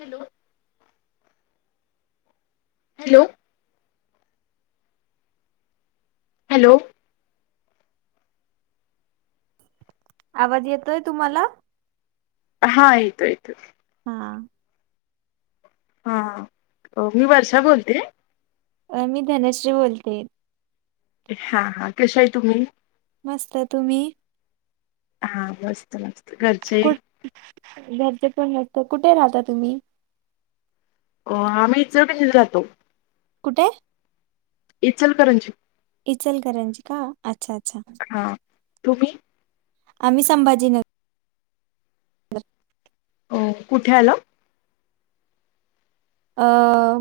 Hello. Hello. Hello. आवाज येतोय तुम्हाला? हा येतोय येतोय. हा. हा मी वर्षा बोलतेय. अ मी धनश्री बोलतेय. हा हा कशा आहे तुम्ही? मस्त तुम्ही? हा मस्त मस्त घर कुठ घरचे पण वाटत कुठे राहता तुम्ही? अ आम्हीइ चौकशीला राहतो. कुठे? इचल करंजी इचलकरंजी का अच्छा, अच्छा. हा तुम्ही? आम्ही संभाजीनगर ओ कुठे आल? अ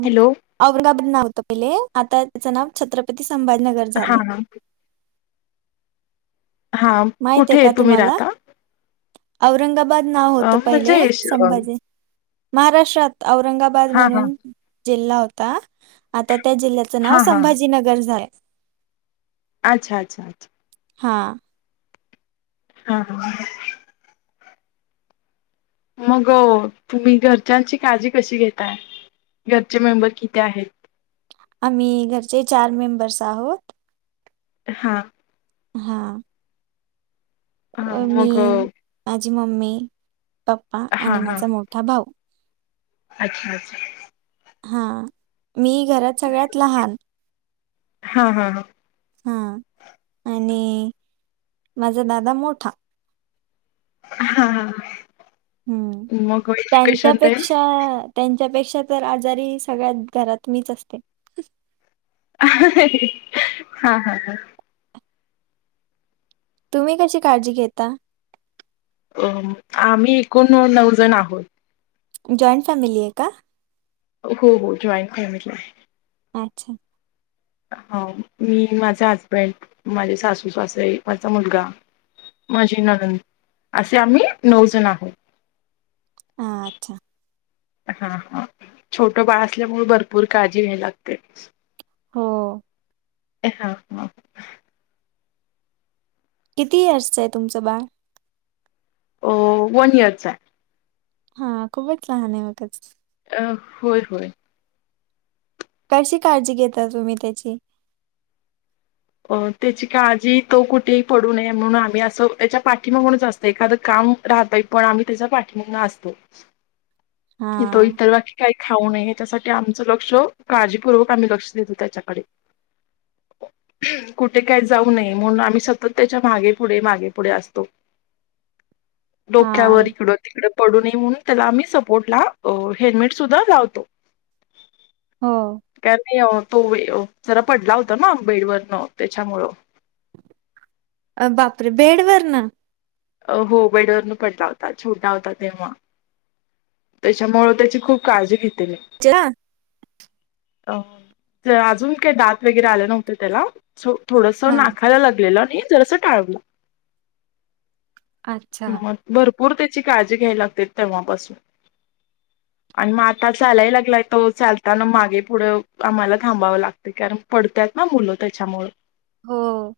हॅलो औरंगाबाद नाव होत पहिले आता त्याचं नाव छत्रपती संभाजीनगर हा झालंय हा. हा माहित कुठे आहे का तुम्ही तुम्हाला राहता? औरंगाबाद नाव अ, होतं म्हणजे पहिले अ, संभाजी महाराष्ट्रात औरंगाबाद हा हा म्हणून. जिल्हा होता आता त्या जिल्ह्याचं नाव हा हा संभाजीनगर झाल. अच्छा अच्छा. हा. हा हा. मग तुम्ही घरच्यांची काळजी कशी घेताय घरचे मेंबर किती आहेत? आम्ही घरचे चार मेंबर्स आहोत. हा. हा. हा अ मी मग अ, माझी मम्मी, पप्पा हा आणि हा माझा मोठा भाऊ अच्छा अच्छा. हा मी घरात सगळ्यात लहान. हा हा हा. हा आणि माझा दादा मोठा. हा हा. हम्म मग एज्युकेशन ते त्यांच्यापेक्षा. त्यांच्यापेक्षा तर आजारी सगळ्यात घरात मीच असते. [unintelligible] हा हा हा. तुम्ही कशी काळजी घेता? अ आम्ही एकूण नऊ जण आहोत. जॉईंट फॅमिली आहे का? हो हो जॉईंट फॅमिली आहे. अच्छा! हो मी माझा हजबंड माझे सासू सासर माझा मुलगा. माझी नंद असे आम्ही नऊ जण आहोत. अ अच्छा! हा हा छोट बाळ असल्यामुळे भरपूर काळजी घ्यायला लागते. हो. ए हां हां. किती इयर्सचं आहे तुमचं बाळ. वन इयरचा आहे. हा खूपच लहान आहे मगच. अ होय होय. कशी काळजी घेता तुम्ही त्याची? अ त्याची काळजी तो कुठेही पडू नये म्हणून आम्ही असं त्याच्या पाठीिमा म्हूनच असतो. एखादं काम राहतय पण आम्ही त्याचा पाठिंबा असतो तो हां, इतर. काही खाऊ नये या त्यासाठी आमचं लक्ष काळजीपूर्वक आम्ही लक्ष देतो त्याच्याकडे. [unintelligible] कुठे काही जाऊ नये म्हणून आम्ही सतत त्यांच्या मागे पुढे, मागे पुढे असतो. हां. डोक्यावर इकडं तिकड पडू नये म्हणून त्याला आम्ही स. बोट ला हेल्मेट सुद्धा लावतो. हो. कार नाही तो जरा पडला होता ना बेडवरन त्याच्यामुळं. अ बापरे! बेडवरर ना. हो बेडवरून पटला होता छोटा होता तेव्हा. त्यांच्यामुळे त्याची खूप काळजी घेते मी. [unintelligible] अ तर अजून काय दात वगैरे आलं नव्हतं त्याला. थोडस हां. नाखायला लागलेलं आणि जरास टाळवलं. अच्छा! मग भरपूर त्याची काळजी घ्यायवी लागते तेव्हापासून. [inaudible] आणि मग आता चालाय लागलाय तो चालताना मागे पुढं आम्हाला थांबावं लागतंय कारण. पडतात ना मुलं त्याच्यामुळ. हो.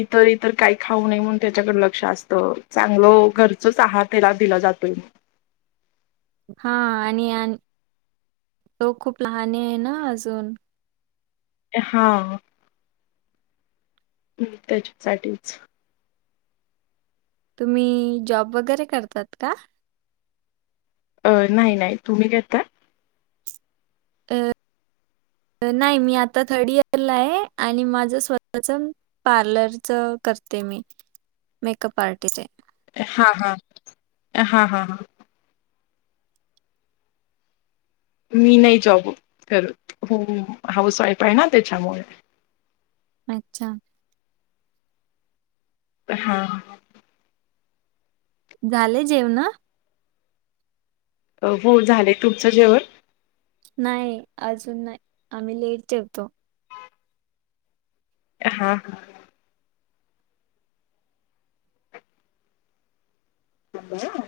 इतर इतर काय. खाऊ नये म्हणून त्याच्याकड लक्ष असत चांगल घरचच आहार त्याला दिला जातोय. हा आणि तो खूप लहान आहे ना अजून. हा. हम् त्याच्यासाठीच. तुम्ही जॉब वगैरे करतात का? अ नाही नाही तुम्ही घेतता. अ नाही मी आता थर्ड इयरला आहे आणि माझ स्वतःच पार्लर च करते मी मेकअप आर्टीचे हां हां हां हां हां. मी नाही जॉब करत हो हाऊस वाईफ आहे ना त्याच्यामुळे अच्छा. हा. झाले जेवन. हो झालंय तुमचं जेवण. नाही अजून नाही आम्ही लेट जेवतो. हा ह. ह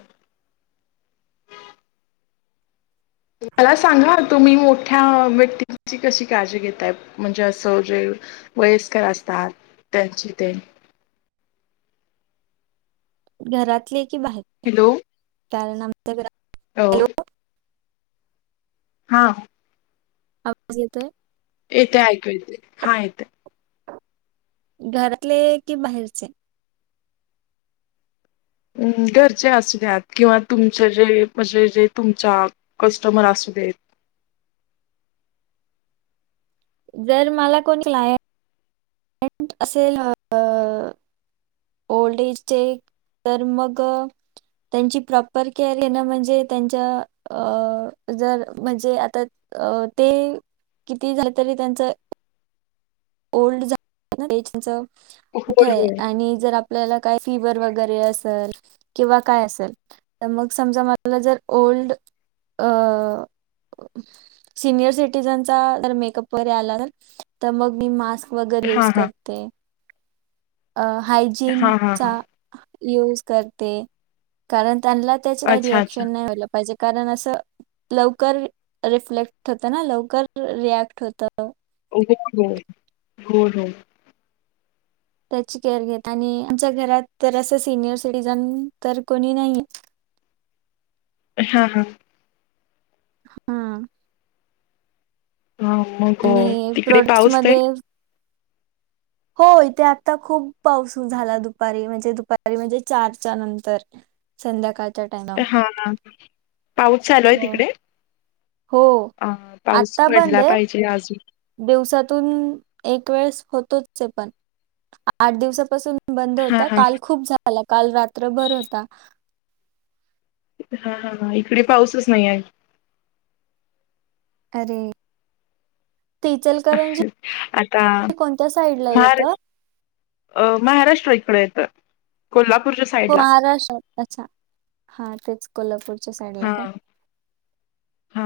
मला सांगा तुम्ही मोठ्या व्यक्तींची कशी काळजी घेताय. म्हणजे असं जे वयस्कर असतात त्यांची ते. घरातले की बाहेर. हॅलो. कारण आमच्या हो. हॅलो हा. आवाज येतोय. येतेआयकू येत हा येते. घरातले की बाहेरचे. हम् घरचे असूद्या किंवा तुमचे जे म्हणजे जे तुमच्या कस्टमर असू देत. जर मला कोणलाय ं असेल अ ओल्ड एजचे तर मग. त्यांची प्रॉपर केअर येणं म्हणजे त्यांच्या अ जर म्हणजे आता ते किती झाल तरी त्यांच ओल्ड झा ते चंच कुठ होय आहे होय आणि जर आप आपल्याला काय फिवर वगैरे असेल किंवा काय असेल. तर मग समजा मला जर old uh senior citizen makeup वैे आला तर मग म मास् वग हा युज हा करते हा हा हायजीनचा हा यज करते कारण त्यांना त्याही अच्छा अच्छा रिक्शन नाही व्हायला पाहिजे. कारण असं लवकर रिफ्लेक्ट होतं ना लवकर रिॲक्ट होत. हो हो हो हो. त्याची केअर घेत आणि आमच्या घरात तर असं सिनियर सिटीझन तर कोणी नाहीये. हा हा. हा. हा मग आणि तिकडे पाऊस आहे. प्रोडक्ट्समध्ये हो इथे आता खूप पाऊस झाला दुपारी म्हणजे दुपारी म्हणजे चारच्या नंतर संध्याकाळ. हा ह पाऊस चालू आहे हो तिकडे हो अ पाऊस आता बंद पडला आहे पाहिजे अजून. दिवसातून एक वेळेस होतोच पण आठ दिवसापासून. बंद हा होता हा काल खूप झाला काल रात्रभर होता. हा हा हा इकडे पाऊसच नाही आहे. अरे. ते आता इचलकरंजी कोणत्या साईड ला महार येतं. अ महाराष्ट्रा इकड येतं. कोल्हापूरच्या. हो साईडला महाराष्ट्रात अच्छा हा तेच कोल्हापूर. हा हा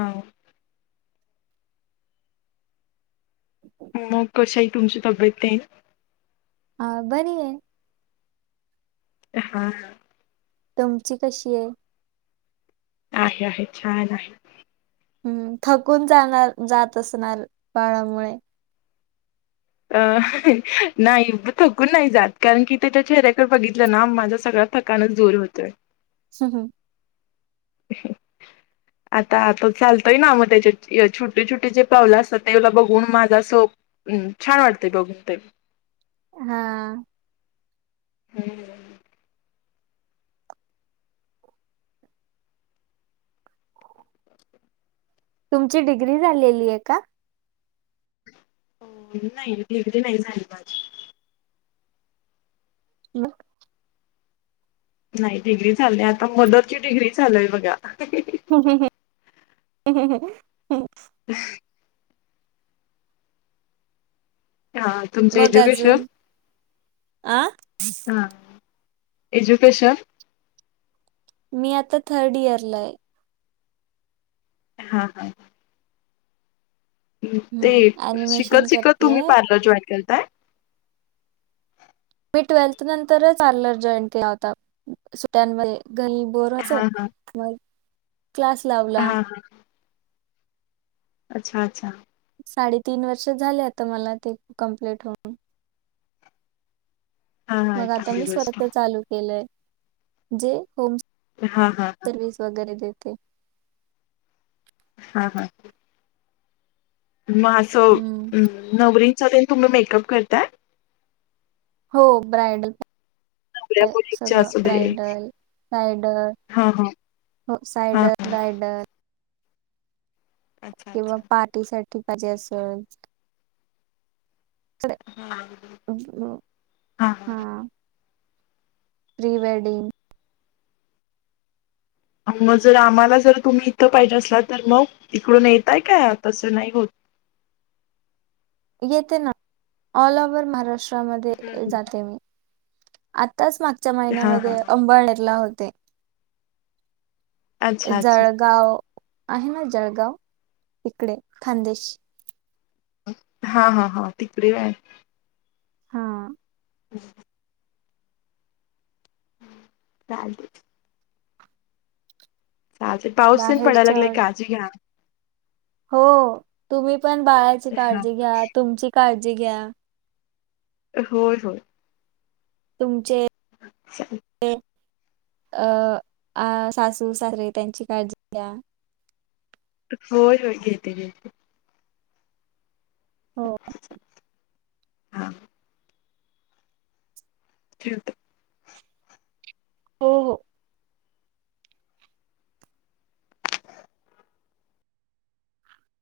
मग कशा ह तुमची तब्येत येईल. हा बरी आहे. अ हा. तमची कशी आहे? आहे आहे छान आहे. हम्म थकून जाणार जात असणार बाळामुळे. अ नाही थकून नाही जात कारण की ते त्या चेहऱ्याकड बघितलं ना माझा सगळं थकानं जोर होतोय. ह हं ह आता आता चालतोय ना मग त्याच्या छटी छोटी जे पावलं असतात तेवला बघून माझा सोप. हम्म छान वाते बघते ते हा. हम्म तुमची डिग्री झालेली आहे का? हो नाही लिगडी नाही झाली माझी म नाही डिग्री चाललीय आता मदरची डिग्री झाचालय बघा ह ह ह हो ह [inaudible] हा तुमचं मग अजून एज्युकेशन अ ह एज्युकेशन मी आता थर्ड इयरला आहे. हा हा ते हम्म ऍनिमेशन शिकत शिकत करतेय तुम्ही पार्लर जॉईन के. मी ट्वेल्थ नंतरच आलर जॉईन केला होता सुट्यांमध्ये ग बोर अस हा हा मग क्लास लावला हा हा अच्छा अच्छा! साडेतीीन वर्ष झाले आता मला ते कं्प्लीट होन. हा हा मग आता चांगली मी स्वत गोष्ट चालू केलंय जे होम. हा हा सर्वस वगैरे देते हा हा हम्म मगं नवरींचा तुम्ही मेकअप करताय. हो ब्रायडल. नवऱ्या मुलींचे सगं असू दे रा्रायडल रायडल. हा हा हो हा. सायडर रायडर अच्छा किंवा अच्छा पार्टी साठी पाहिजे असल तडे हम्. अ प्रि वेडिंग मग जर आम्हाला जर तुम्ही इथं पाहिजे असला तर मग तिकडून येतय काय तसं नाही होत येते ना ऑल ओव्हर महाराष्ट्रामध्ये जाते मी आताच मागच्या हा हा महिन्यामध्ये अंबाळनेरला होते. अच्छा अच्छा जळगाव, आहे ना जळगाव, तीकडे खानदेश. हा, हा, हा, तिकडे आहे. हां. ह [inaudible] तीथ आलते. चालते, पाऊसही पडायला बाहेरच्या लागलाय, काळजी घा. हो, तुम्ही पण बाळाची हा काळजी घ्या, तुमची काळजी घ्या. होय, होय. तुमचे अच्छा [unintelligible] ते अ अ सासू सासरे, त्यांची काळजी घ्या. होय, होय, घेते, घेेते. हो हा. ठेवते. हो हो.